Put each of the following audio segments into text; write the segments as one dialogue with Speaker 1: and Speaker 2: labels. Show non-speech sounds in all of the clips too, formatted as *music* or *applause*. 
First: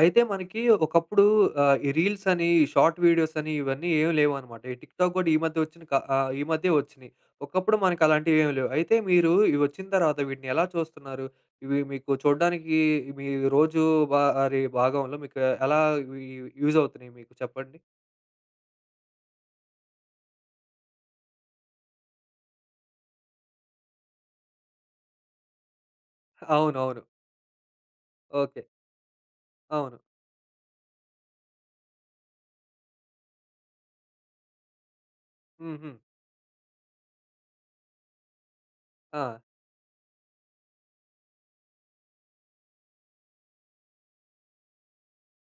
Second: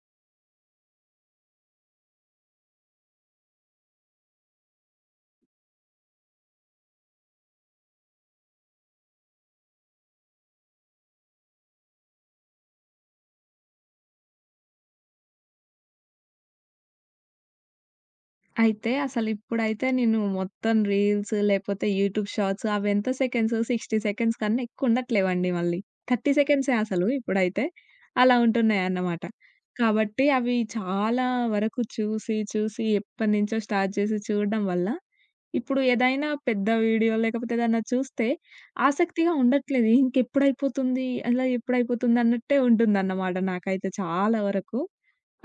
Speaker 1: అయితే మనకి ఒకప్పుడు ఈ రీల్స్ అని, ఈ షార్ట్ వీడియోస్ అని ఇవన్నీ ఏమి లేవనమాట. ఈ టిక్‌టాక్ గూడా ఈ మధ్య ఈ మధ్యే వచ్చినియి. ఒకప్పుడు మనకు అలాంటివేమి లేవు. అయితే మీరు ఇవి వచ్చిన తర్వాత వీటిని ఎలా చూస్తున్నారు? ఇవి మీకు చూడ్డానికి మీ రోజు వారి భాగంలో మీకు ఎలా ఇవి యూజ్ అవుతున్నాయి మీకు చెప్పండి?
Speaker 2: అయితే అసలిప్పుడైతే నేను మొత్తం రీల్స్ లేపోతే యూట్యూబ్ షార్ట్స్ అవెంత సెకండ్స్ 60 సెకండ్స్ కన్నా ఎక్కువుండట్లేవండి మళ్ళీ. 30 సెకండ్సే
Speaker 1: అవునవును.
Speaker 2: అసలు ఇప్పుడైతే. అలా
Speaker 1: ఓకే.
Speaker 2: ఉంటున్నాయన్నమాట.
Speaker 1: అవును.
Speaker 2: కాబట్టి అవి చాలా వరకు చూసి, చూసి ఎప్పటినుంచో స్టార్ట్ చేసి చూడడం వల్ల, ఇప్పుడు
Speaker 1: హుహు.
Speaker 2: ఏదైనా పెద్ద వీడియో లేకపోతే ఏదన్నా చూస్తే
Speaker 1: ఆ!
Speaker 2: ఆసక్తిగా ఉండట్లేదు. ఇంకెప్పుడైపోతుంది, అలా ఎప్పుడైపోతుంది అన్నట్టే ఉంటుందన్నమాట నాకైతే చాలా వరకు.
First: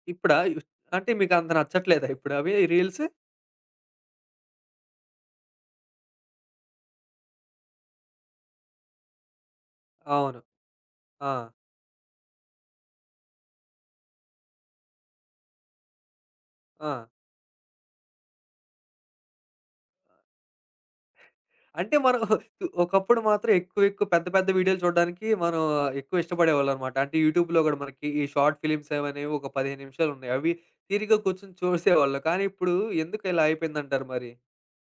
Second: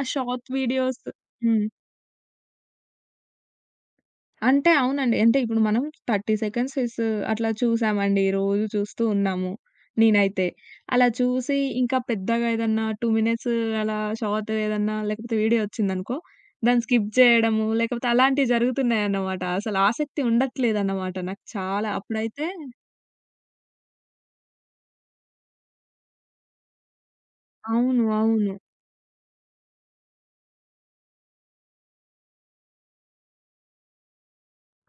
Speaker 2: ఆ
Speaker 1: ఇప్పుడా?
Speaker 2: Short videos.
Speaker 1: అంటే మీకు అంత
Speaker 2: హ్మ్.
Speaker 1: నచ్చట్లేదా ఇప్పుడు అవి రీల్స్?
Speaker 2: అంటే అవునండి. అంటే ఇప్పుడు మనం 30 సెకండ్స్ ఇస్ అట్లా చూసామండి. రోజు చూస్తూ ఉన్నాము.
Speaker 1: అవును.
Speaker 2: నేనైతే. అలా
Speaker 1: ఆ!
Speaker 2: చూసి ఇంకా పెద్దగా ఏదన్నా 2 మినిట్స్ అలా షార్ట్ ఏదన్నా లేకపోతే వీడియో వచ్చిందనుకో, దాన్ని
Speaker 1: ఆ!
Speaker 2: స్కిప్ చేయడము, లేకపోతే అలాంటివి జరుగుతున్నాయన్నమాట. అసలు ఆసక్తి ఉండట్లేదన్నమాట నాకు చాలా.
Speaker 1: అంటే మనం *laughs*
Speaker 2: అప్పుడైతే
Speaker 1: ఒకప్పుడు మాత్రం ఎక్కువ ఎక్కువ పెద్ద పెద్ద వీడియోలు చూడడానికి మనం ఎక్కువ ఇష్టపడేవాళ్ళం అనమాట. అంటే యూట్యూబ్‌లో కూడా
Speaker 2: అవును.
Speaker 1: మనకి ఈ
Speaker 2: అవును.
Speaker 1: షార్ట్ ఫిలిమ్స్ అవనేవి ఒక 15 నిమిషాలు ఉన్నాయి. అవి తీరిగ్గా కూర్చొని చూసేవాళ్ళం. కానీ ఇప్పుడు ఎందుకు ఇలా అయిపోయిందంటారు మరి?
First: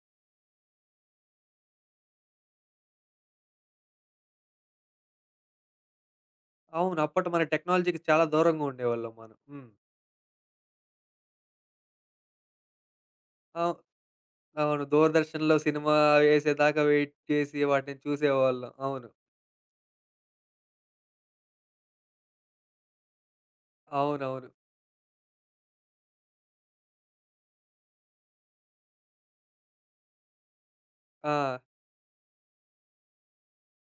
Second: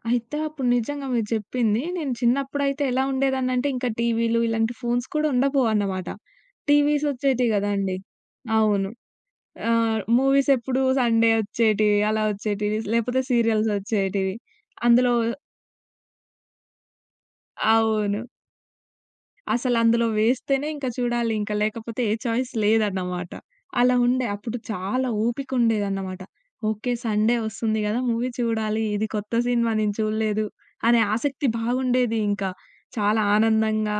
Speaker 2: అయితే అప్పుడు నిజంగా మీరు చెప్పింది, నేను చిన్నప్పుడైతే ఎలా ఉండేదాన్నంటే ఇంకా టీవీలు ఇలాంటి ఫోన్స్ కూడా ఉండపోవన్నమాట.
Speaker 1: అవును.
Speaker 2: టీవీస్
Speaker 1: అప్పట్లో మన
Speaker 2: వచ్చేటివి గదండీ!
Speaker 1: టెక్నాలజీకి చాలా దూరంగా
Speaker 2: అవును.
Speaker 1: ఉండేవాళ్ళం మనం. హ్మ్.
Speaker 2: ఆ! మూవీస్ ఎప్పుడు సండే వచ్చేటివి, అలా వచ్చేటివి. లేపోతే సీరియల్స్
Speaker 1: అవు
Speaker 2: వచ్చేటివి.
Speaker 1: అవును.
Speaker 2: అందులో
Speaker 1: దూరదర్శన్‌లో సినిమా వేసేదాకా వెయిట్ చేసి వాటిని
Speaker 2: అవును.
Speaker 1: చూసేవాళ్ళం. అవును.
Speaker 2: అసలందులో వేస్తేనే ఇంక చూడాలి. ఇంక లేకపోతే ఏ చాయిస్ లేదన్నమాట. అలా ఉండే.
Speaker 1: అవునవును.
Speaker 2: అప్పుడు చాలా ఓపికుండేదన్నమాట. ఓకే. సండే వస్తుంది గదా! మూవీ చూడాలి. ఇది కొత్త సినిమా నేను చూడలేదు అనే
Speaker 1: ఆ!
Speaker 2: ఆసక్తి బాగుండేది ఇంకా. చాలా ఆనందంగా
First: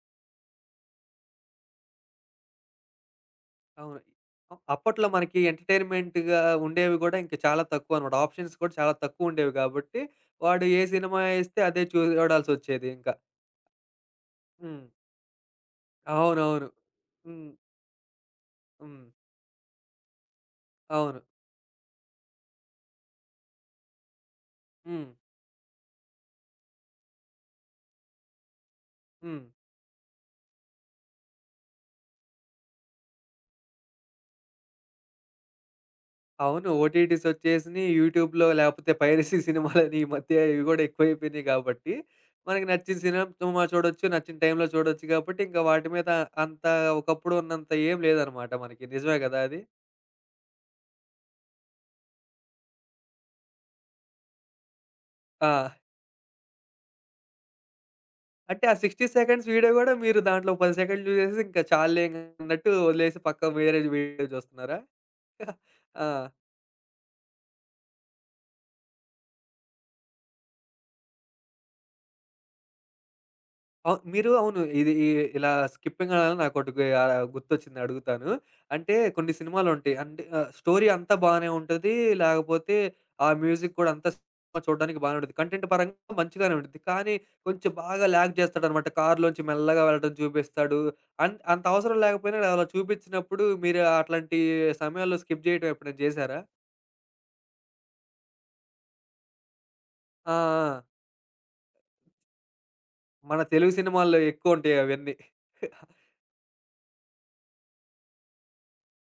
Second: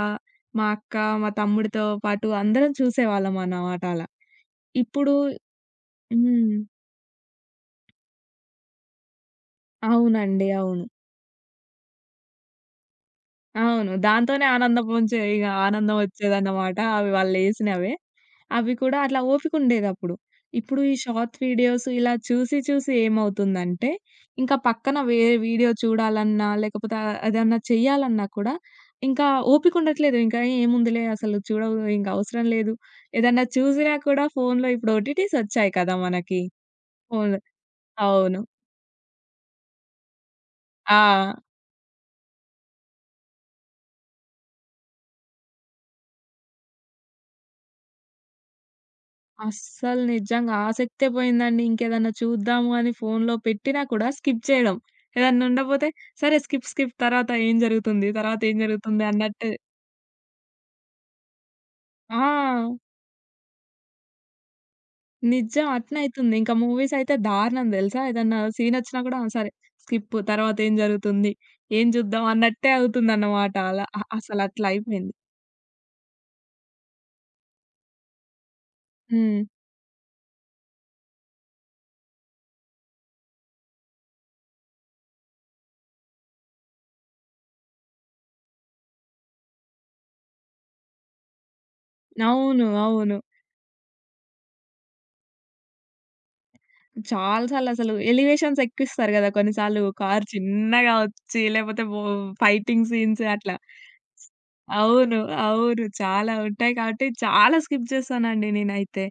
Speaker 2: మా అక్క, మా తమ్ముడితో పాటు అందరం చూసేవాళ్ళమన్నమాట
Speaker 1: అవును.
Speaker 2: అలా.
Speaker 1: అప్పట్లో
Speaker 2: ఇప్పుడు
Speaker 1: మనకి ఎంటర్‌టైన్‌మెంట్‌గా
Speaker 2: హ్మ్.
Speaker 1: ఉండేవి గూడా ఇంక చాలా తక్కువనమాట. ఆప్షన్స్ కూడా చాలా తక్కువుండేవి గాబట్టి,
Speaker 2: అవునండి.
Speaker 1: వాడు ఏ
Speaker 2: అవును.
Speaker 1: సినిమా యేస్తే అదే చూడాల్సొచ్చేది ఇంక.
Speaker 2: అవును. దాంతోనే ఆనందం
Speaker 1: హ్మ్.
Speaker 2: పొంచే ఇగ ఆనందం
Speaker 1: అవునవును.
Speaker 2: ఒచ్చేదన్నమాట. అవి
Speaker 1: హ్మ్.
Speaker 2: వాళ్ళేసినవే. అవి కూడా
Speaker 1: హ్మ్.
Speaker 2: అట్లా ఓపికుండేదప్పుడు. ఇప్పుడు ఈ
Speaker 1: అవును.
Speaker 2: షార్ట్ వీడియోస్ ఇలా చూసి, చూసి ఏమవుతుందంటే, ఇంకా పక్కన
Speaker 1: హ్మ్.
Speaker 2: వేరే వీడియో చూడాలన్నా, లేకపోతే అదన్నా చెయ్యాలన్నా కూడా ఇంకా
Speaker 1: హ్మ్.
Speaker 2: ఓపికుండట్లేదు. ఇంకా ఏముందిలే అసలు చూడవు ఇంక అవసరం లేదు. ఏదన్నా చూసినా కూడా ఫోన్‌లో ఇప్పుడు ఓటీటీస్ ఒచ్చాయి కదా! మనకి.
Speaker 1: అవును.
Speaker 2: ఫోన్‌లో
Speaker 1: ఓటీటీసొచ్చేసినియి.
Speaker 2: అవును.
Speaker 1: యూట్యూబ్‌లో లేపోతే పైరసీ సినిమాలని ఈ మధ్య ఇవి గూడా
Speaker 2: ఆ!
Speaker 1: ఎక్కువైపోయినియి గాబట్టి, మనకి నచ్చిన సినిమా చూడొచ్చు, నచ్చిన టైంలో చూడొచ్చు గాబట్టి, ఇంక వాటి మీద అంత ఒకప్పుడు ఉన్నంత ఏం లేదనమాట మనకి. నిజమే గదా అది?
Speaker 2: అస్సలు నిజంగా ఆసక్తే పోయిందండి. ఇంకేదన్నా చూద్దాము అని ఫోన్‌లో పెట్టినా కూడా స్కిప్ చేయడం. ఏదన్నా
Speaker 1: ఆ!
Speaker 2: ఉండపోతే సరే స్కిప్ స్కిప్ తర్వాత ఏం జరుగుతుంది? తర్వాత ఏం
Speaker 1: అంటే ఆ
Speaker 2: జరుగుతుంది?
Speaker 1: 60 సెకండ్స్
Speaker 2: అన్నట్టు.
Speaker 1: వీడియో గూడా మీరు దాంట్లో 10 సెకండ్లు చూసేసి ఇంకా చాల్లే అన్నట్టు
Speaker 2: ఆ!
Speaker 1: వదిలేసి పక్క వేరే వీడియో చూస్తున్నారా? *laughs*
Speaker 2: నిజం
Speaker 1: ఆ!
Speaker 2: అట్నయితుంది. ఇంకా మూవీస్ అయితే దారుణం తెలుసా? ఏదన్నా సీనొచ్చినా కూడా ఆ! సరే స్కిప్ తర్వాత ఏం జరుగుతుంది? ఏం చూద్దాం? అన్నట్టే అవుతుందన్నమాట అలా.
Speaker 1: అవును.
Speaker 2: అసలట్లా
Speaker 1: ఇది ఈ
Speaker 2: అయిపోయింది.
Speaker 1: ఇలా స్కిప్పింగ్ అనగానే నాకోటి గుర్తొచ్చింది అడుగుతాను. అంటే కొన్ని
Speaker 2: హ్మ్.
Speaker 1: సినిమాలుంటాయి. అంటే స్టోరీ అంతా బానే ఉంటది. లేకపోతే ఆ మ్యూజిక్ కూడా అంతా సినిమా చూడడానికి బానే ఉంటది. కంటెంట్ పరంగా మంచిగానే ఉంటది. కానీ కొంచెం బాగా ల్యాగ్ చేస్తాడనమాట. కారులోంచి మెల్లగా వెళ్ళడం చూపిస్తాడు. అంత అవసరం లేకపోయినా అలా
Speaker 2: అవును. అవును.
Speaker 1: చూపించినప్పుడు మీరు అట్లాంటి సమయాల్లో స్కిప్ చేయడం ఎప్పుడైనా చేశారా?
Speaker 2: చాలా సార్లసలు ఎలివేషన్స్ ఎక్కిస్తారు గదా! కొన్నిసార్లు కారు
Speaker 1: ఆ! ఆ!
Speaker 2: చిన్నగా వచ్చి లేపోతే ఫైటింగ్ సీన్స్
Speaker 1: మన
Speaker 2: అట్లా.
Speaker 1: తెలుగు సినిమాల్లో ఎక్కువుంటాయి అవన్నీ.
Speaker 2: అవును. అవును.
Speaker 1: *laughs*
Speaker 2: చాలా ఉంటాయి కాబట్టి చాలా స్కిప్ చేశానండి నేనైతే.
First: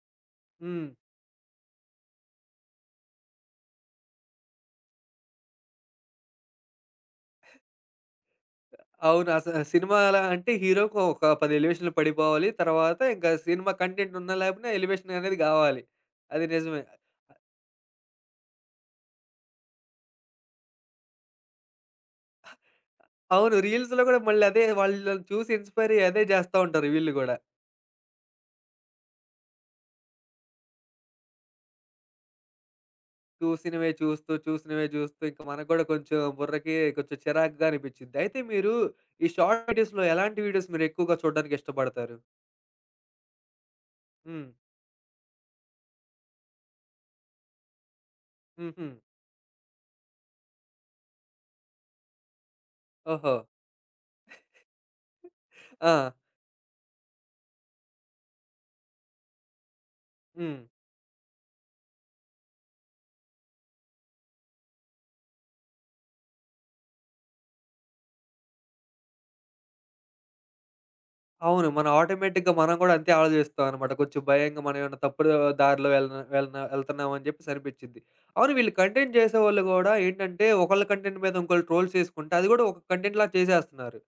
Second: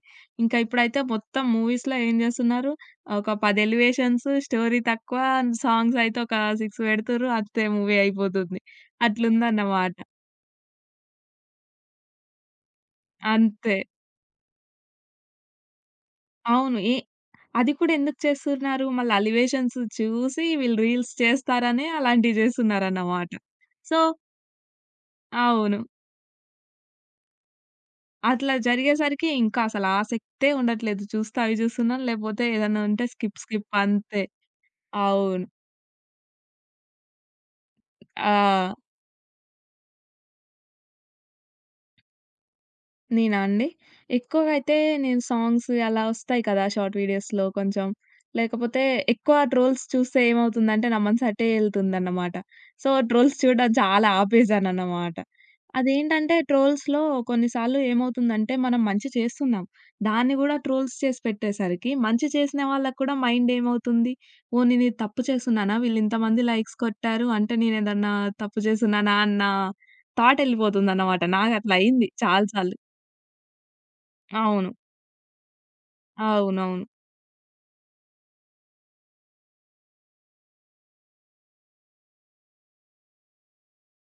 Speaker 2: ఇంకా
Speaker 1: హ్మ్.
Speaker 2: ఇప్పుడైతే మొత్తం మూవీస్‌లో ఏం జేస్తున్నారు, ఒక 10 ఎలివేషన్స్, స్టోరీ తక్కువ, సాంగ్స్ అయితే ఒక 6 పెడుతుర్రు అంతే మూవీ అయిపోతుంది.
Speaker 1: అవును.
Speaker 2: అట్లుందన్నమాట.
Speaker 1: సినిమాలా అంటే హీరోకి ఒక 10 ఎలివేషన్‌లు పడిపోవాలి. తర్వాత ఇంకా సినిమా
Speaker 2: అంతే.
Speaker 1: కంటెంట్ ఉన్నా లేకపోయినా ఎలివేషన్ అనేది గావాలి. అది
Speaker 2: అవును.
Speaker 1: నిజమే.
Speaker 2: ఏ అది కూడా ఎందుకు చేస్తున్నారు? మళ్ళ అలివేషన్స్ చూసి వీళ్ళు రీల్స్ చేస్తారనే అలాంటివి జేస్తున్నారన్నమాట.
Speaker 1: అవును.
Speaker 2: సో
Speaker 1: రీల్స్‌లో గూడా మళ్ళీ అదే వాళ్ళని చూసి
Speaker 2: అవును.
Speaker 1: ఇన్‌స్పైర్ అయ్యి అదే జేస్తా ఉంటారు వీళ్ళు గూడా.
Speaker 2: అట్లా జరిగేసరికి ఇంకా అసలు ఆసక్తే ఉండట్లేదు. చూస్తే అవి చూస్తున్నాను, లేపోతే ఏదన్నా ఉంటే స్కిప్, స్కిప్
Speaker 1: చూసినవే
Speaker 2: అంతే.
Speaker 1: చూస్తూ, చూసినవే చూస్తూ ఇంక
Speaker 2: అవును.
Speaker 1: మనకు గూడా కొంచెం బుర్రకి కొంచెం చిరాకుగా అనిపిచ్చిద్ది. అయితే మీరు
Speaker 2: ఆ!
Speaker 1: ఈ షార్ట్ వీడియోస్‌లో ఎలాంటి వీడియోస్ మీరు ఎక్కువగా చూడడానికి ఇష్టపడతారు?
Speaker 2: నేనా అండి?
Speaker 1: హ్మ్.
Speaker 2: ఎక్కువగా అయితే నేను సాంగ్స్ అలా వస్తాయి కదా! షార్ట్ వీడియోస్‌లో కొంచెం. లేకపోతే
Speaker 1: హుహు.
Speaker 2: ఎక్కువ ట్రోల్స్ చూస్తే ఏమవుతుందంటే నా మనసు అటే ఎళ్తుందన్నమాట. సో,
Speaker 1: ఓహో!
Speaker 2: ట్రోల్స్ చూడడం చాలా ఆపేసానన్నమాట.
Speaker 1: ఆ!
Speaker 2: అదేంటంటే ట్రోల్స్‌లో కొన్నిసార్లు ఏమవుతుందంటే మనం మంచి చేస్తున్నాం. దాన్ని గూడా
Speaker 1: హ్మ్.
Speaker 2: ట్రోల్స్ చేసి పెట్టేసరికి మంచి చేసిన వాళ్ళకి కూడా మైండ్ ఏమవుతుంది? ఓహ్! నేనిది తప్పు చేస్తున్నానా? వీళ్ళింతమంది లైక్స్ కొట్టారు అంటే నేనేదన్నా తప్పు చేస్తున్నానా అన్న థాట్ ఎళ్ళిపోతుందన్నమాట.
Speaker 1: అవును.
Speaker 2: నాకట్లా
Speaker 1: మనం
Speaker 2: అయింది చాలా
Speaker 1: ఆటోమేటిక్‌గా మనం
Speaker 2: సార్లు.
Speaker 1: గూడా అంతే ఆలోచిస్తాం అనమాట. కొంచెం భయంగా
Speaker 2: అవును.
Speaker 1: మనం ఏమన్నా తప్పుడు దారిలో వెళ్ళన వెళ్ళన
Speaker 2: అవునవును.
Speaker 1: వెళ్తున్నాం అని చెప్పేసి అనిపిచ్చిద్ది. అవును, వీళ్ళు కంటెంట్ చేసేవాళ్ళు గూడా ఏంటంటే, ఒకళ్ళ కంటెంట్ మీద ఇంకోళ్ళు ట్రోల్స్ చేసుకుంటే, అది గూడా ఒక కంటెంట్‌లా చేసేస్తున్నారు.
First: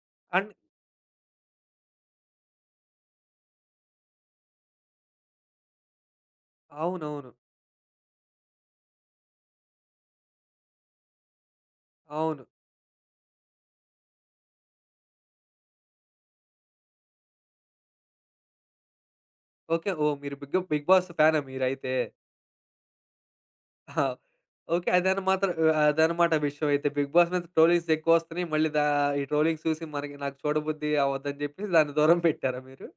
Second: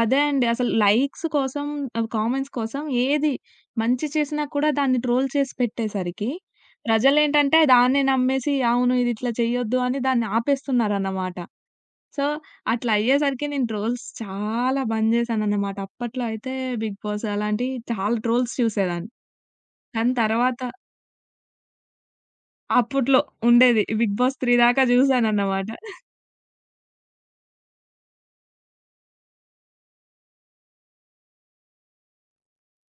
Speaker 2: అదే అండి.
Speaker 1: అండ్
Speaker 2: అసలు లైక్స్ కోసం, కామెంట్స్ కోసం ఏది మంచి చేసినా కూడా దాన్ని ట్రోల్ చేసి పెట్టేసరికి
Speaker 1: అవునవును.
Speaker 2: ప్రజలేంటంటే దాన్నే నమ్మేసి అవును ఇది ఇట్లా చేయొద్దు అని దాన్ని ఆపేస్తున్నారన్నమాట. సో,
Speaker 1: అవును.
Speaker 2: అట్లా అయ్యేసరికి నేను ట్రోల్స్ చాలా బంద్ చేశానన్నమాట. అప్పట్లో అయితే 'బిగ్ బాస్' అలాంటివి చాలా ట్రోల్స్ చూసేదాన్ని.
Speaker 1: ఓకే.
Speaker 2: దాని
Speaker 1: ఓహ్! మీరు బిగ్
Speaker 2: తర్వాత
Speaker 1: బిగ్ బాస్ ఫ్యానా మీరైతే?
Speaker 2: అప్పట్లో ఉండేది
Speaker 1: ఆ!
Speaker 2: 'బిగ్ బాస్ 3' దాకా
Speaker 1: ఓకే.
Speaker 2: చూసానన్నమాట.
Speaker 1: అదనమాట విషయం అయితే. బిగ్ బాస్ మీద ట్రోలింగ్స్ ఎక్కువొస్తున్నాయి. మళ్ళీ దా ఈ ట్రోలింగ్స్ చూసి నాకు చూడబుద్ధి అవ్వద్దని చెప్పేసి దాన్ని దూరం పెట్టారా మీరు?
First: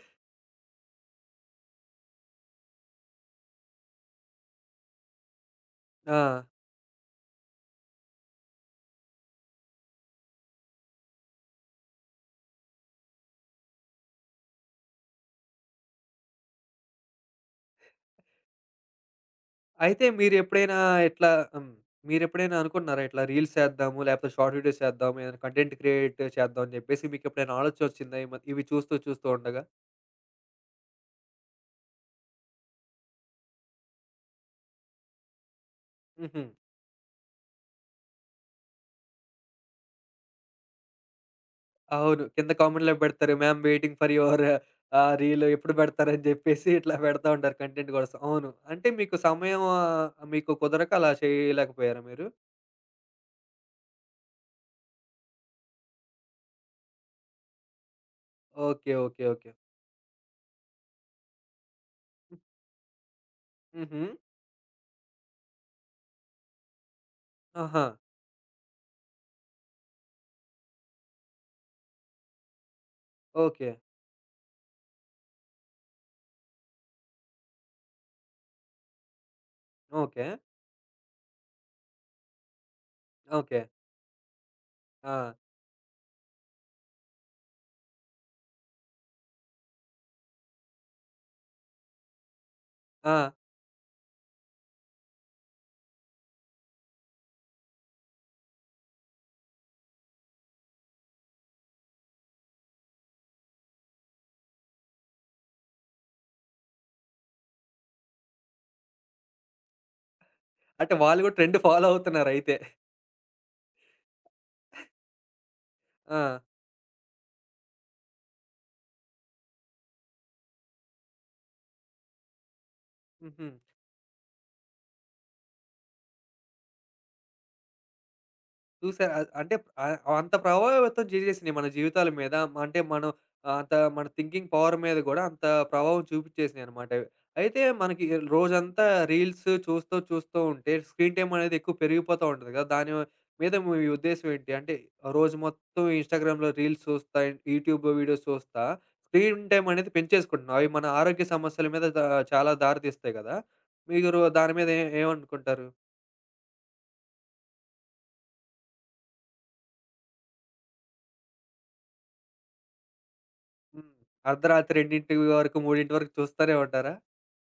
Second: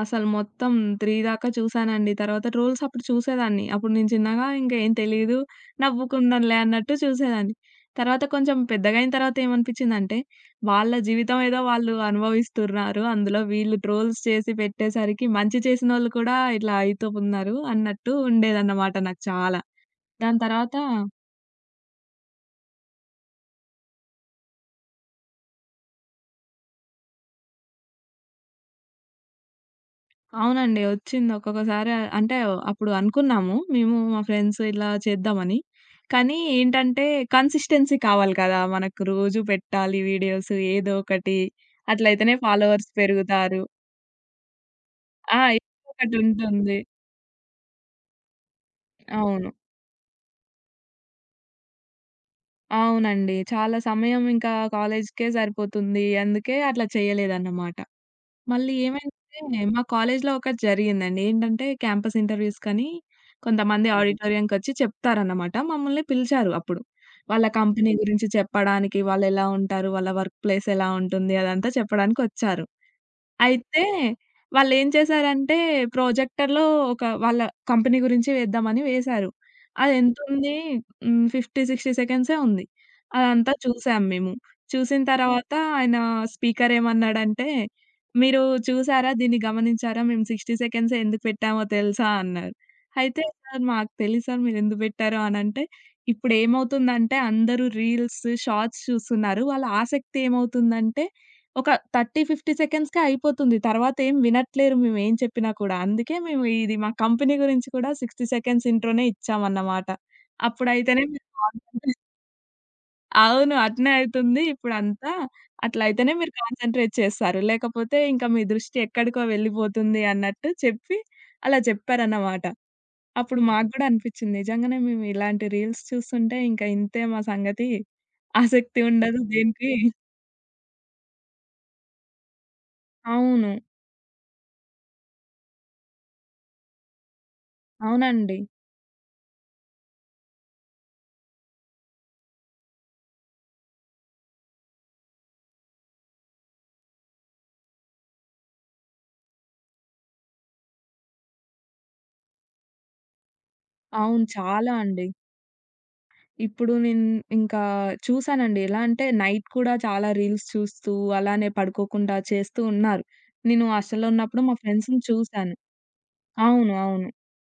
Speaker 2: అసలు మొత్తం 3 దాకా చూసానండి. తర్వాత రూల్స్ అప్పుడు చూసేదాన్ని. అప్పుడు నేను చిన్నగా ఇంక ఏం తెలీదు.
Speaker 1: ఆ!
Speaker 2: నవ్వుకున్నాంలే అన్నట్టు చూసేదాన్ని. తర్వాత కొంచెం పెద్దగయిన తర్వాత ఏమనిపించిందంటే, వాళ్ళ జీవితం ఏదో వాళ్ళు అనుభవిస్తున్నారు. అందులో వీళ్ళు ట్రోల్స్ చేసి పెట్టేసరికి మంచి చేసినోళ్ళు కూడా ఇట్లా అయితూ ఉన్నారు అన్నట్టు ఉండేదన్నమాట నాకు చాలా.
Speaker 1: అయితే
Speaker 2: దాని
Speaker 1: మీరెప్పుడైనా
Speaker 2: తర్వాత
Speaker 1: ఇట్లా హ్మ్. మీరెప్పుడైనా అనుకున్నారా? ఇట్లా రీల్స్ చేద్దాము, లేపోతే షార్ట్ వీడియోస్ చేద్దాము, ఏదైనా కంటెంట్ క్రియేట్ చేద్దాం అని జెప్పేసి మీకెప్పుడైనా ఆలోచన ఒచ్చిందా? ఈ మ ఇవి చూస్తూ చూస్తూ ఉండగా?
Speaker 2: అవునండి. ఒచ్చింది. ఒక్కొక్కసారి అంటే అప్పుడు అనుకున్నాము. మేము మా ఫ్రెండ్స్ ఇలా చేద్దామని. కానీ
Speaker 1: హుహు.
Speaker 2: ఏంటంటే కన్సిస్టెన్సీ కావాలి కదా! మనకు రోజు పెట్టాలి వీడియోస్ ఏదో ఒకటి.
Speaker 1: అవును.
Speaker 2: అట్లయితేనే
Speaker 1: కింద
Speaker 2: ఫాలోవర్స్
Speaker 1: కామెంట్‌లో పెడతారు. మ్యామ్
Speaker 2: పెరుగుతారు.
Speaker 1: వెయిటింగ్ ఫర్ యువర్
Speaker 2: ఆ!
Speaker 1: రీల్ ఎప్పుడు
Speaker 2: ఏదో
Speaker 1: బెడతారని జెప్పేసి
Speaker 2: ఒకటుంటుంది.
Speaker 1: ఇట్లా పెడతా ఉంటారు కంటెంట్ కోసం. అవును. అంటే మీకు
Speaker 2: అవును.
Speaker 1: సమయం మీకు కుదరక అలా చేయలేకపోయారా మీరు?
Speaker 2: అవునండి. చాలా సమయం ఇంకా కాలేజ్‌కే సరిపోతుంది. అందుకే అట్లా చేయలేదన్నమాట. మళ్ళీ
Speaker 1: ఓకే. ఓకే. ఓకే.
Speaker 2: ఏమైందంటే, మా కాలేజీలో ఒకటి జరిగిందండి. ఏంటంటే క్యాంపస్ ఇంటర్వ్యూస్ కని కొంతమంది హుహు.
Speaker 1: హుహు.
Speaker 2: ఆడిటోరియంకొచ్చి చెప్తారన్నమాట. మమ్మల్ని పిలిచారు అప్పుడు. వాళ్ళ
Speaker 1: ఆహా!
Speaker 2: కంపెనీ గురించి చెప్పడానికి, వాళ్ళెలా ఉంటారు, వాళ్ళ వర్క్ ప్లేస్ ఎలా ఉంటుంది అదంతా చెప్పడానికొచ్చారు.
Speaker 1: ఓకే.
Speaker 2: అయితే వాళ్ళేం చేశారంటే, ప్రొజెక్టర్‌లో ఒక వాళ్ళ కంపెనీ గురించి వేద్దామని వేశారు.
Speaker 1: ఓకే.
Speaker 2: అదెంతుంది హ్మ్. 50, 60 సెకండ్సే ఉంది. అదంతా
Speaker 1: ఓకే.
Speaker 2: చూసాం మేము. చూసిన
Speaker 1: ఆ!
Speaker 2: తర్వాత ఆయన స్పీకర్ ఏమన్నాడంటే, "మీరు చూసారా? దీన్ని గమనించారా? మేము 60 సెకండ్సే ఎందుకు పెట్టామో తెలుసా?" అన్నారు.
Speaker 1: ఆ!
Speaker 2: అయితే సార్ మాకు తెలీదు సార్ మీరెందుకు పెట్టారో అనంటే, ఇప్పుడేమవుతుందంటే అందరూ రీల్స్, షార్ట్స్ చూస్తున్నారు. వాళ్ళ ఆసక్తి ఏమవుతుందంటే ఒక 30, 50 సెకండ్స్‌కే అయిపోతుంది. తర్వాతేం వినట్లేరు మేమేం చెప్పినా కూడా. అందుకే మేము ఇది మా కంపెనీ గురించి కూడా 60 సెకండ్స్ ఇంట్రోనే ఇచ్చామన్నమాట.
Speaker 1: అంటే
Speaker 2: అప్పుడైతేనే
Speaker 1: వాళ్ళు
Speaker 2: మీరు
Speaker 1: గూడా ట్రెండ్ ఫాలో
Speaker 2: కాన్సంట్రేట్ *laughs*
Speaker 1: అవుతున్నారయితే.
Speaker 2: అవును. అట్నే అయితుంది. ఇప్పుడంతా అట్లయితేనే
Speaker 1: ఆ!
Speaker 2: మీరు కాన్సంట్రేట్ చేస్తారు. లేకపోతే ఇంక మీ దృష్టి ఎక్కడికో వెళ్ళిపోతుంది అన్నట్టు చెప్పి అలా చెప్పారన్నమాట. అప్పుడు
Speaker 1: హుహు.
Speaker 2: మాకు గూడా అనిపిచ్చింది. నిజంగానే మేము ఇలాంటి రీల్స్ చూస్తుంటే ఇంక ఇంతే మా సంగతి. ఆసక్తి
Speaker 1: చూసారా?
Speaker 2: ఉండదు
Speaker 1: అంటే
Speaker 2: దేనికి.
Speaker 1: ఆహ్, అంత ప్రభావితం చేసేసినియి మన జీవితాల మీద. అంటే మనం
Speaker 2: అవును.
Speaker 1: అంత మన థింకింగ్ పవర్ మీద గూడా అంత ప్రభావం చూపించేసినియనమాట. అయితే మనకి
Speaker 2: అవునండి.
Speaker 1: రోజంతా రీల్స్ చూస్తూ, చూస్తూ ఉంటే స్క్రీన్ టైమ్ అనేది ఎక్కువ పెరిగిపోతా ఉంటది కదా! దాని మీద మీ ఉద్దేశ్యం ఏంటి? అంటే రోజు మొత్తం ఇన్‌స్టాగ్రామ్‌లో రీల్స్ చూస్తా, యూట్యూబ్ వీడియోస్ చూస్తా స్క్రీన్ టైమ్ అనేది పెంచేసుకుంటున్నాం. అవి మన ఆరోగ్య సమస్యల మీద చాలా దారి తీస్తాయి కదా! మీరు
Speaker 2: అవును.
Speaker 1: దాని మీద
Speaker 2: చాలా అండి.
Speaker 1: ఏమనుకుంటారు?
Speaker 2: ఇప్పుడు నేను ఇంకా చూసానండి. ఎలా అంటే నైట్ కూడా చాలా రీల్స్ చూస్తూ, అలానే పడుకోకుండా చేస్తూ ఉన్నారు. నేను
Speaker 1: హ్మ్.
Speaker 2: హాస్టల్‌లో ఉన్నప్పుడు మా
Speaker 1: అర్ధరాత్రి
Speaker 2: ఫ్రెండ్స్‌ని
Speaker 1: 2
Speaker 2: చూసాను.
Speaker 1: వరకు, 3 వరకు చూస్తానే
Speaker 2: అవును.
Speaker 1: ఉంటారా?
Speaker 2: అవును.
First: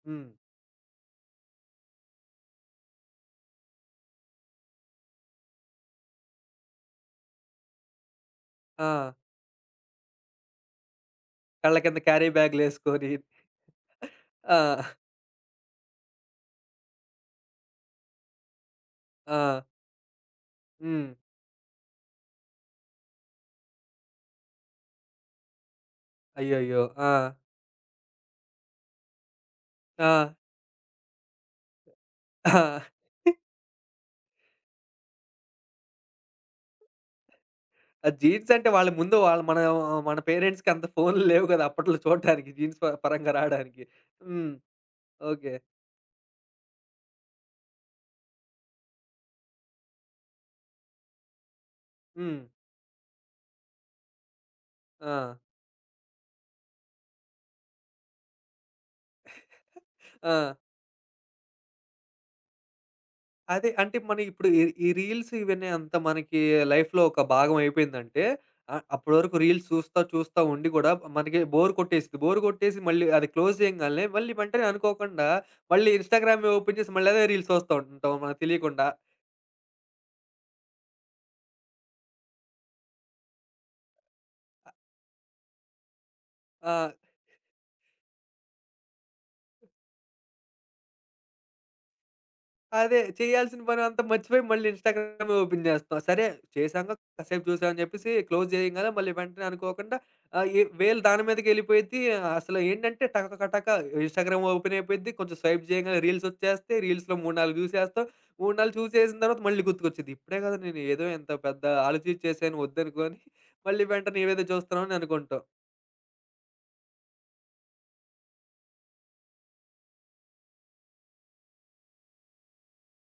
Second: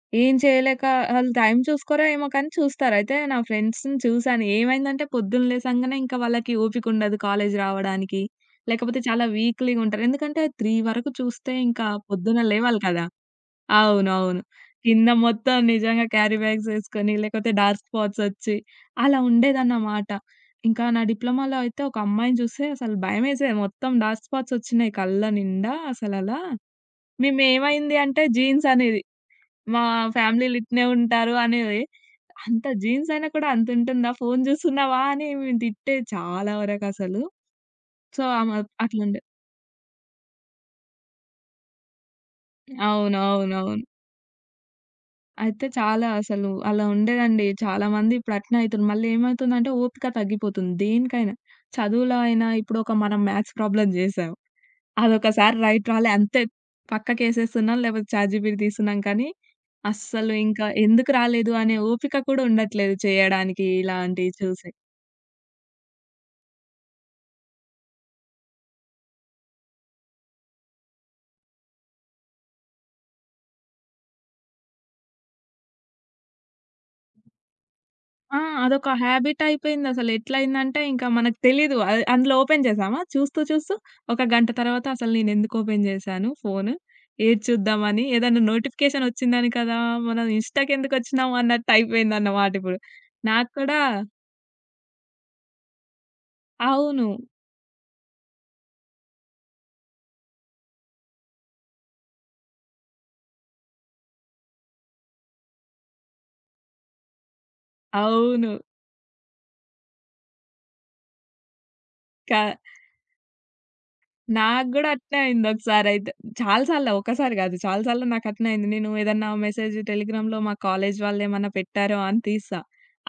Speaker 1: హ్మ్.
Speaker 2: ఏం చేయలేక ఆళ్ళు టైం చూసుకోరో ఏమో కానీ చూస్తారు. అయితే నా ఫ్రెండ్స్‌ని చూసాను. ఏమైందంటే పొద్దున్న లేసంగానే ఇంకా వాళ్ళకి ఓపిక ఉండదు కాలేజ్ రావడానికి.
Speaker 1: ఆ!
Speaker 2: లేకపోతే చాలా వీక్‌లీ‌గా ఉంటారు. ఎందుకంటే 3 వరకు చూస్తే
Speaker 1: కళ్ళ
Speaker 2: ఇంకా
Speaker 1: కింద క్యారీ
Speaker 2: పొద్దున లేవాలి కదా!
Speaker 1: బ్యాగులేసుకొని
Speaker 2: అవునవును.
Speaker 1: ఆ!
Speaker 2: కింద మొత్తం నిజంగా క్యారీ బ్యాగ్స్ ఏసుకొని, లేకపోతే డార్క్ స్పాట్స్ ఒచ్చి, అలా
Speaker 1: ఆ!
Speaker 2: ఉండేదన్నమాట. ఇంకా నా
Speaker 1: హ్మ్.
Speaker 2: డిప్లొమాలో అయితే ఒక అమ్మాయిని చూస్తే అసలు భయమేసేది. మొత్తం డార్క్ స్పాట్స్ ఒచ్చినాయి కళ్ళ నిండా అసలలా.
Speaker 1: అయ్యయ్యో! ఆ!
Speaker 2: మేమేమైంది అంటే జీన్స్ అనేది. మా
Speaker 1: ఆ!
Speaker 2: ఫ్యామిలీ‌లు ఇట్నే ఉంటారు అనేది.
Speaker 1: ఆ!
Speaker 2: అంత జీన్స్ అయినా కూడా అంతుంటుందా? ఫోను చూస్తున్నావా? అని మేము తిట్టేది చాలా వరకసలు.
Speaker 1: ఆ
Speaker 2: సో,
Speaker 1: జీన్స్
Speaker 2: ఆమె
Speaker 1: అంటే వాళ్ళ ముందు
Speaker 2: అట్లుండే.
Speaker 1: వాళ్ళు మన మన పేరెంట్స్‌కి అంత ఫోన్‌లు లేవు కదా! అప్పట్లో చూడడానికి జీన్స్ పరంగా
Speaker 2: అవునవునవును.
Speaker 1: రాడానికి. హ్మ్. ఓకే.
Speaker 2: అయితే చాలా అసలు అలా ఉండేదండి. చాలామంది ఇప్పుడు అట్నే అయితున్నారు. మళ్ళీ ఏమైతుందంటే ఓపిక తగ్గిపోతుంది దేనికైనా. చదువులో
Speaker 1: హ్మ్.
Speaker 2: అయినా ఇప్పుడు ఒక మనం మ్యాథ్స్ ప్రాబ్లమ్ చేసాం.
Speaker 1: ఆ!
Speaker 2: అదొకసారి రైట్ రాలే అంతే. పక్కకేసేస్తున్నాం లేకపోతే చాట్‌జీపీటీ తీస్తున్నాం కానీ,
Speaker 1: ఆ!
Speaker 2: అస్సలు ఇంకా ఎందుకు రాలేదు అనే ఓపిక కూడా ఉండట్లేదు చేయడానికి
Speaker 1: అదే. అంటే మన
Speaker 2: ఇలాంటివి
Speaker 1: ఇప్పుడు ఈ
Speaker 2: చూసి.
Speaker 1: ఈ రీల్స్ ఇవన్నీ అంత మనకి లైఫ్‌లో ఒక భాగం అయిపోయిందంటే, అప్పటివరకు రీల్స్ చూస్తా, చూస్తా ఉండి కూడా మనకి బోర్ కొట్టేసిద్ది. బోర్ కొట్టేసి మళ్ళీ అది క్లోజ్ చేయంగాల్నే మళ్ళీ వెంటనే అనుకోకుండా మళ్ళీ ఇన్‌స్టాగ్రామే ఓపెన్ చేసి మళ్ళీ అదే రీల్స్ చూస్తా ఉంటాం
Speaker 2: ఆ!
Speaker 1: మనకు తెలియకుండా.
Speaker 2: అదొక హాబిట్ అయిపోయిందసలు. ఎట్లయిందంటే ఇంకా మనకు తెలీదు. అది అందులో ఓపెన్ చేసామా చూస్తూ చూస్తూ ఒక గంట తర్వాత అసలు నేనెందుకు ఓపెన్ చేశాను
Speaker 1: ఆ!
Speaker 2: ఫోను? ఏది చూద్దామని ఏదన్నా నోటిఫికేషన్ వచ్చిందని కదా! మనం ఇన్‌స్టాకెందుకొచ్చినాం అన్నట్టయిపోయిందన్నమాట ఇప్పుడు.
Speaker 1: అదే.
Speaker 2: నాకు
Speaker 1: చేయాల్సిన
Speaker 2: కూడా
Speaker 1: పనంతా మర్చిపోయి మళ్ళీ ఇన్‌స్టాగ్రామే ఓపెన్ జేస్తాం. సరే చేశాంగా,
Speaker 2: అవును.
Speaker 1: కాసేపు చూసాం అని జెప్పేసి క్లోజ్ జేయంగానే మళ్ళీ వెంటనే అనుకోకుండా వేలు దాని మీదకెళ్ళిపోయిద్ది. అసలు ఏంటంటే టక టక ఇన్‌స్టాగ్రామ్ ఓపెన్ అయిపోయిద్ది. కొంచెం స్వైప్ చేయంగానే రీల్స్ వచ్చేస్తాయి. రీల్స్‌లో 3, 4 చూసేస్తాం.
Speaker 2: అవును.
Speaker 1: 3, 4 చూసేసిన తర్వాత మళ్ళీ గుర్తుకొచ్చిద్ది. ఇప్పుడే కదా నేను ఏదో ఇంత పెద్ద ఆలోచించేసాను
Speaker 2: క
Speaker 1: వద్దనుకోని మళ్ళీ వెంటనే ఏవేదో
Speaker 2: నాకు గూడా
Speaker 1: చూస్తున్నామని
Speaker 2: అట్నే
Speaker 1: అనుకుంటాం.
Speaker 2: అయిందొకసారయితే. చాలా సార్లు ఒకసారి గాదు. చాలా సార్లు నాకట్నే అయింది. నేను ఏదన్నా మెసేజ్ టెలిగ్రామ్‌లో మా కాలేజీ వాళ్ళేమన్నా పెట్టారో అని తీస్తా.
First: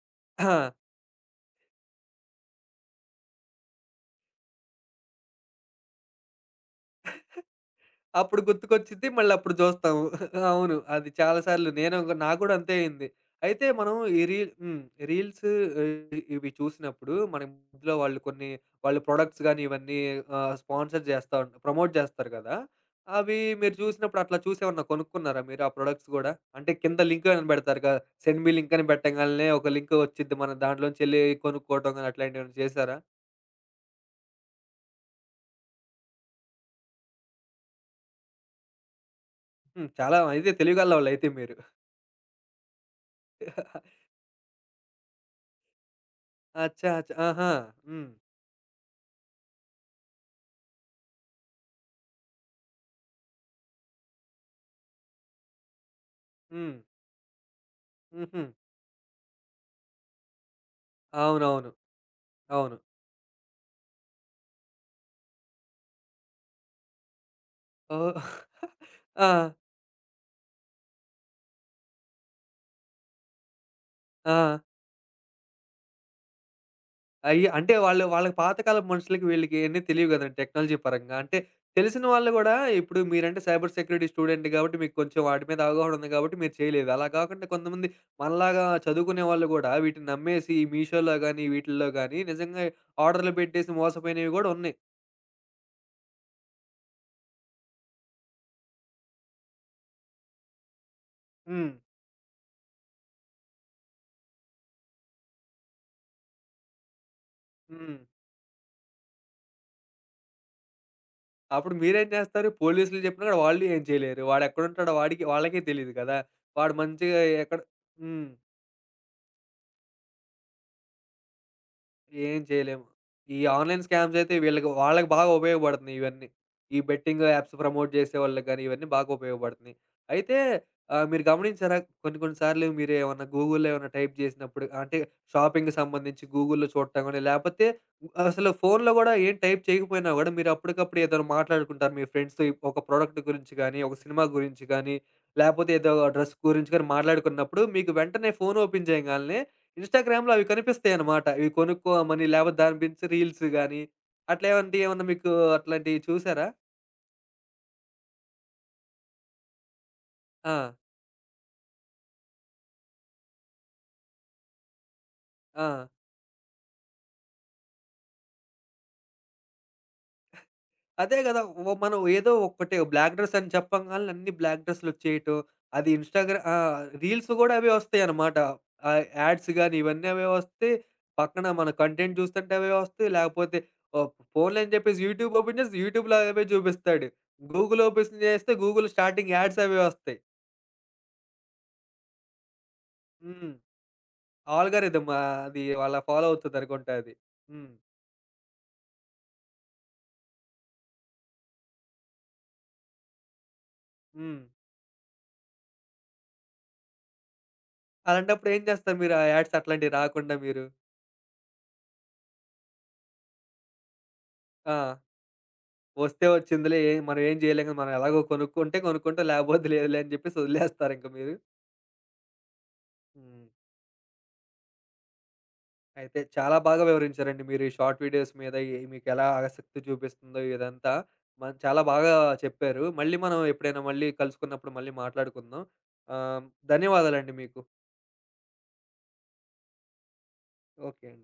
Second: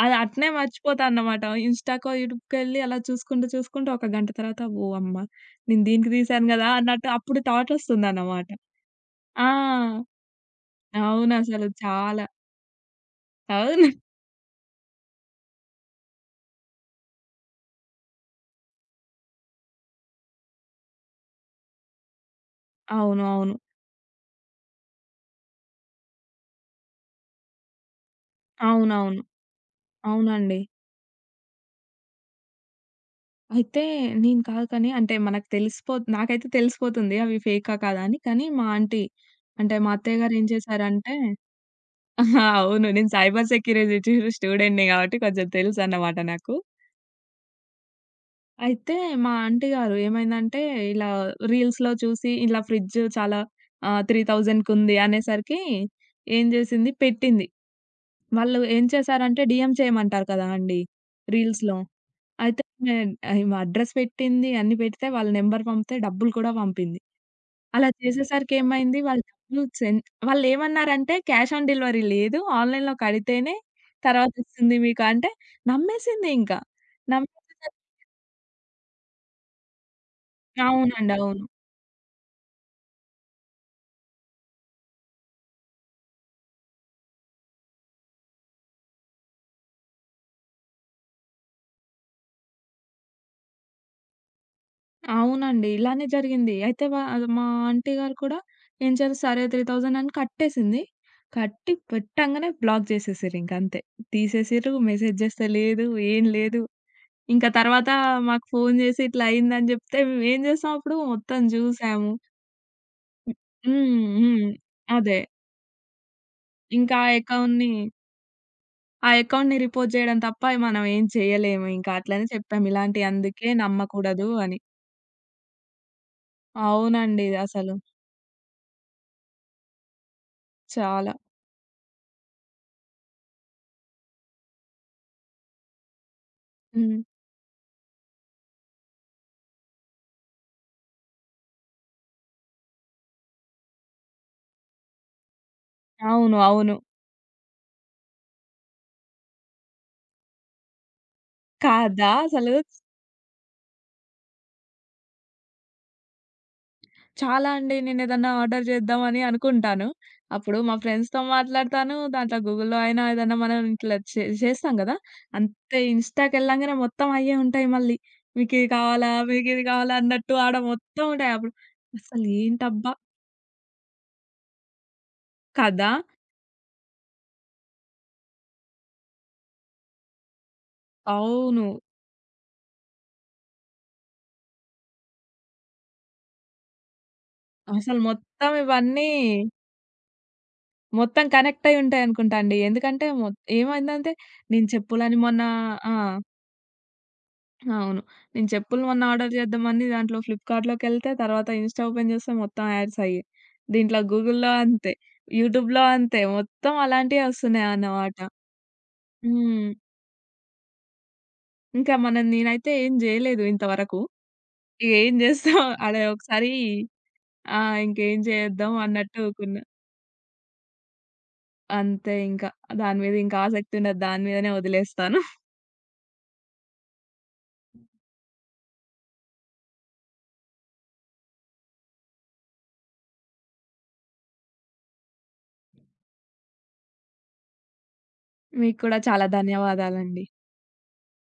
Speaker 2: అది అట్నే మర్చిపోతా అన్నమాట. ఇన్‌స్టాకో, యూట్యూబ్‌కెళ్ళి అలా చూసుకుంటూ, చూసుకుంటూ ఒక గంట తర్వాత ఓ అమ్మ! నేను దీనికి తీశాను గదా! అన్నట్టు అప్పుడు
Speaker 1: అప్పుడు
Speaker 2: థాటొస్తుందన్నమాట.
Speaker 1: గుర్తుకొచ్చిద్ది.
Speaker 2: ఆ!
Speaker 1: మళ్ళప్పుడు జూస్తాము. *laughs* అవును. అది చాలా సార్లు
Speaker 2: అవునసలు
Speaker 1: నేను గూ
Speaker 2: చాలా.
Speaker 1: నాకు గూడా అంతే అయింది. అయితే
Speaker 2: అవును.
Speaker 1: మనం ఈ రీల్ హ్మ్. రీల్స్ ఇవి చూసినప్పుడు మన ఇందులో వాళ్ళు కొన్ని వాళ్ళు ప్రొడక్ట్స్ గానీ, ఇవన్నీ స్పాన్సర్ జేస్తా ఉం ప్రమోట్ జేస్తారు గదా!
Speaker 2: అవును.
Speaker 1: అవి
Speaker 2: అవును.
Speaker 1: మీరు చూసినప్పుడు అట్లా చూసేమన్నా కొనుక్కున్నారా మీరు ఆ ప్రొడక్ట్స్ గూడా? అంటే కింద లింక్ అని బెడతారు కదా! సెండ్ మీ లింక్ అని
Speaker 2: అవునవును.
Speaker 1: బెట్టంగాల్నే ఒక లింక్ వచ్చిద్ది. మనం
Speaker 2: అవునండి.
Speaker 1: దాంట్లోంచెళ్ళి కొనుక్కోవటం గానీ అట్లాంటివేమన్నా చేశారా?
Speaker 2: అయితే నేను కాదు కానీ అంటే మనకు తెలిసిపో నాకైతే తెలిసిపోతుంది అవి ఫేకా కాదా అని. కానీ మా ఆంటీ అంటే
Speaker 1: హ్మ్.
Speaker 2: మా
Speaker 1: చాలా
Speaker 2: అత్తయ్య గారు ఏం
Speaker 1: అయితే
Speaker 2: చేశారంటే
Speaker 1: తెలివిగల్లోళ్ళయితే మీరు.
Speaker 2: *laughs* ఆహా! అవును. నేను సైబర్ సెక్యూరిటీ స్టూడెంట్‌ని కాబట్టి కొంచెం తెలుసన్నమాట నాకు.
Speaker 1: అచ్చా! అచ్చా! ఆహా! హ్మ్.
Speaker 2: అయితే మా ఆంటీ గారు ఏమైందంటే ఇలా రీల్స్‌లో చూసి ఇలా ఫ్రిడ్జ్ చాలా 3000కి ఉంది అనేసరికి ఏం
Speaker 1: హ్మ్.
Speaker 2: చేసింది పెట్టింది.
Speaker 1: హుహు.
Speaker 2: వాళ్ళు ఏం చేశారంటే డీఎం చేయమంటారు కదా అండీ
Speaker 1: అవునవును.
Speaker 2: రీల్స్‌లో. అయితే
Speaker 1: అవును.
Speaker 2: ఈమె అడ్రెస్ పెట్టింది, అన్ని పెడితే వాళ్ళ నంబర్ పంపితే డబ్బులు కూడా పంపింది. అలా
Speaker 1: ఓహ్!
Speaker 2: చేసేసరికి ఏమైంది
Speaker 1: *laughs*
Speaker 2: వాళ్ళు
Speaker 1: ఆ!
Speaker 2: డబ్బులు వాళ్ళేమన్నారంటే క్యాష్ ఆన్ డెలివరీ లేదు. ఆన్‌లైన్‌లో కడితేనే
Speaker 1: ఆ!
Speaker 2: తర్వాతొస్తుంది మీకు అంటే నమ్మేసింది ఇంకా.
Speaker 1: అంటే
Speaker 2: నమ్మేసేసరికి
Speaker 1: వాళ్ళు వాళ్ళకి పాతకాలపు మనుషులకి వీళ్ళకి ఇయన్నీ తెలియవు గదండీ టెక్నాలజీ
Speaker 2: అవునండి.
Speaker 1: పరంగా. అంటే
Speaker 2: అవును.
Speaker 1: తెలిసిన వాళ్ళు గూడా ఇప్పుడు మీరంటే సైబర్ సెక్యూరిటీ స్టూడెంట్ గాబట్టి మీకు కొంచెం వాటి మీద అవగాహన ఉంది గాబట్టి మీరు చేయలేదు. అలా గాకుండా కొంతమంది మనలాగా చదువుకునే వాళ్ళు గూడా వీటిని నమ్మేసి ఈ మీషోలో గానీ, వీటిల్లో గానీ నిజంగా ఆర్డర్‌లు పెట్టేసి మోసపోయినవి గూడా ఉన్నాయి.
Speaker 2: అవునండి. ఇలానే జరిగింది. అయితే మా ఆంటీ గారు కూడా ఏం చేశారు సరే 3000 అని కట్టేసింది.
Speaker 1: హ్మ్.
Speaker 2: కట్టి పెట్టంగానే బ్లాక్ చేసేసిర్రింక అంతే. తీసేసిర్రు, మెసేజ్ చేస్తే లేదు, ఏం లేదు. ఇంకా తర్వాత
Speaker 1: హ్మ్.
Speaker 2: మాకు ఫోను జేసి ఇట్లా అయిందని జెప్తే మేమేం జేసాం అప్పుడు మొత్తం
Speaker 1: అప్పుడు మీరేం
Speaker 2: జూసాము.
Speaker 1: చేస్తారు? పోలీసులు చెప్పినా కూడా వాళ్ళు ఏం
Speaker 2: హ్మ్.
Speaker 1: చేయలేరు.
Speaker 2: హ్మ్.
Speaker 1: వాడెక్కడుంటాడో
Speaker 2: అదే.
Speaker 1: వాడికి వాళ్ళకే తెలీదు కదా! వాడు
Speaker 2: ఇంకా ఆ
Speaker 1: మంచిగా ఎక్కడ
Speaker 2: అకౌంట్‌ని
Speaker 1: హ్మ్.
Speaker 2: ఆ అకౌంట్‌ని రిపోర్ట్ జేయడం తప్ప మనం ఏం చేయలేము. ఇంకా అట్లనే
Speaker 1: ఏం
Speaker 2: చెప్పాం.
Speaker 1: చేయలేము.
Speaker 2: ఇలాంటి
Speaker 1: ఈ
Speaker 2: అందుకే
Speaker 1: ఆన్‌లైన్ స్కామ్స్
Speaker 2: నమ్మకూడదు
Speaker 1: అయితే
Speaker 2: అని.
Speaker 1: వీళ్ళకి వాళ్ళకి బాగా ఉపయోగపడుతున్నాయి ఇవన్నీ. ఈ బెట్టింగ్
Speaker 2: అవునండి.
Speaker 1: యాప్స్
Speaker 2: అసలు
Speaker 1: ప్రమోట్ చేసేవాళ్ళకి గాని ఇవన్నీ బాగా ఉపయోగపడుతున్నాయి. అయితే
Speaker 2: చాలా.
Speaker 1: మీరు గమనించారా కొన్ని కొన్ని సార్లు మీరేమన్నా గూగుల్‌లో ఏమన్నా గూగుల్లో ఏమైనా టైప్ చేసినప్పుడు అంటే షాపింగ్‌కి సంబంధించి గూగుల్‌లో
Speaker 2: హ్మ్.
Speaker 1: చూడటం గాని లేపోతే అసలు ఫోన్‌లో గూడా ఏం టైప్ చేయకపోయినా గూడా మీరు అప్పటికప్పుడు ఏదైనా మాట్లాడుకుంటారు మీ ఫ్రెండ్స్‌తో ఒక ప్రొడక్ట్ గురించి గాని, ఒక సినిమా గురించి గాని, లేపోతే ఏదో డ్రెస్
Speaker 2: అవును.
Speaker 1: గురించి
Speaker 2: అవును.
Speaker 1: గాని మాట్లాడుకున్నప్పుడు మీకు వెంటనే ఫోన్ ఓపెన్ చేయగాల్నే ఇన్‌స్టాగ్రామ్‌లో అవి కనిపిస్తాయన్నమాట. ఇవి
Speaker 2: కాదా
Speaker 1: కొనుక్కోమని
Speaker 2: అసలు
Speaker 1: లేకపోతే దాని గురించి రీల్స్ గాని, అట్లా ఏమన్నా మీకు అట్లాంటివి చూసారా?
Speaker 2: చాలా అండి. నేనేదన్నా ఆర్డర్ చేద్దామని అనుకుంటాను.
Speaker 1: ఆ!
Speaker 2: అప్పుడు మా ఫ్రెండ్స్‌తో మాట్లాడతాను. దాంట్లో గూగుల్‌లో అయినా ఏదన్నా మనం ఇట్లా చేస్తాం గదా! అంతే
Speaker 1: ఆ!
Speaker 2: ఇన్‌స్టాకెళ్ళంగానే మొత్తం అయ్యే ఉంటాయి మళ్ళీ. మీకిది కావాలా? మీకిది కావాలా? అన్నట్టు ఆడ మొత్తం
Speaker 1: అదే
Speaker 2: ఉంటాయి.
Speaker 1: గదా!
Speaker 2: అప్పుడు
Speaker 1: ఓ మనం ఏదో ఒక్కటే
Speaker 2: అసలేంటబ్బా!
Speaker 1: బ్లాక్ డ్రెస్ అని చెప్పంగాల్నే అన్ని బ్లాక్ డ్రెస్‌లొచ్చేయటం. అది
Speaker 2: కదా!
Speaker 1: ఇన్‌స్టాగ్రా ఆ! రీల్స్ గూడా అవే వస్తాయన్నమాట. యాడ్స్ గాని ఇవన్నీ అవే వస్తాయి. పక్కన
Speaker 2: అవును.
Speaker 1: మన కంటెంట్ చూస్తుంటే అవే వస్తాయి. లేకపోతే ఓహ్, పోన్లే అని చెప్పేసి యూట్యూబ్ ఓపెన్ చేసి యూట్యూబ్‌లో అవే చూపిస్తాడు. గూగుల్
Speaker 2: అసలు
Speaker 1: ఓపెన్ చేస్తే
Speaker 2: మొత్తం
Speaker 1: గూగుల్
Speaker 2: ఇవన్నీ
Speaker 1: స్టార్టింగ్ యాడ్స్ అవే వస్తాయి.
Speaker 2: మొత్తం కనెక్ట్ అయ్యి ఉంటాయనుకుంటా అండి. ఎందుకంటే
Speaker 1: హ్మ్.
Speaker 2: ఏమైందంటే నేను
Speaker 1: ఆల్గారిథమ్
Speaker 2: చెప్పులని మొన్న
Speaker 1: అది వాళ్ళ
Speaker 2: ఆ!
Speaker 1: ఫాలో అవుతదనుకుంటా అది. హ్మ్.
Speaker 2: అవును. నేను చెప్పులు మొన్న ఆర్డర్ చేద్దామని దాంట్లో ఫ్లిప్‌కార్ట్‌లోకెళ్తే తర్వాత ఇన్‌స్టా ఓపెన్ చేస్తే మొత్తం యాడ్స్ అయ్యే. దీంట్లో
Speaker 1: హ్మ్.
Speaker 2: గూగుల్‌లో అంతే. యూట్యూబ్‌లో అంతే. మొత్తం అలాంటియే వస్తున్నాయన్నమాట.
Speaker 1: అలాంటప్పుడు ఏం చేస్తారు మీరు? ఆ యాడ్స్
Speaker 2: హ్మ్.
Speaker 1: అట్లాంటివి రాకుండా మీరు?
Speaker 2: ఇంకా మనం నేనైతే ఏం జేయలేదు ఇంతవరకు.
Speaker 1: ఆ!
Speaker 2: ఏం చేస్తాం *laughs* అదే
Speaker 1: వస్తే
Speaker 2: ఒకసారి.
Speaker 1: వచ్చిందిలే మనం ఏం
Speaker 2: ఆ!
Speaker 1: చేయలేం కదా! మనం
Speaker 2: ఇంకేం
Speaker 1: ఎలాగో
Speaker 2: చేద్దాం
Speaker 1: కొనుక్కుంటే
Speaker 2: అన్నట్టు
Speaker 1: కొనుక్కుంటాం.
Speaker 2: ఊకున్నా.
Speaker 1: లేకపోతే లేదులే అని చెప్పేసి వదిలేస్తారా ఇంక మీరు?
Speaker 2: అంతే ఇంకా. దాని మీద ఇంకా
Speaker 1: హ్మ్.
Speaker 2: ఆసక్తి ఉండదు. దాని మీదనే వదిలేస్తాను. *laughs*
Speaker 1: అయితే చాలా బాగా వివరించారండి మీరు. ఈ షార్ట్ వీడియోస్ మీద ఈ మీకెలా ఆసక్తి చూపిస్తుందో ఇదంతా. మనం చాలా బాగా చెప్పారు. మళ్ళీ మనం ఎప్పుడైనా మళ్ళీ కలుసుకున్నప్పుడు మళ్ళీ మాట్లాడుకుందాం. ఆహ్, ధన్యవాదాలండి మీకు.
Speaker 2: మీకు కూడా చాలా ధన్యవాదాలండి.
Speaker 1: ఓకే అండి.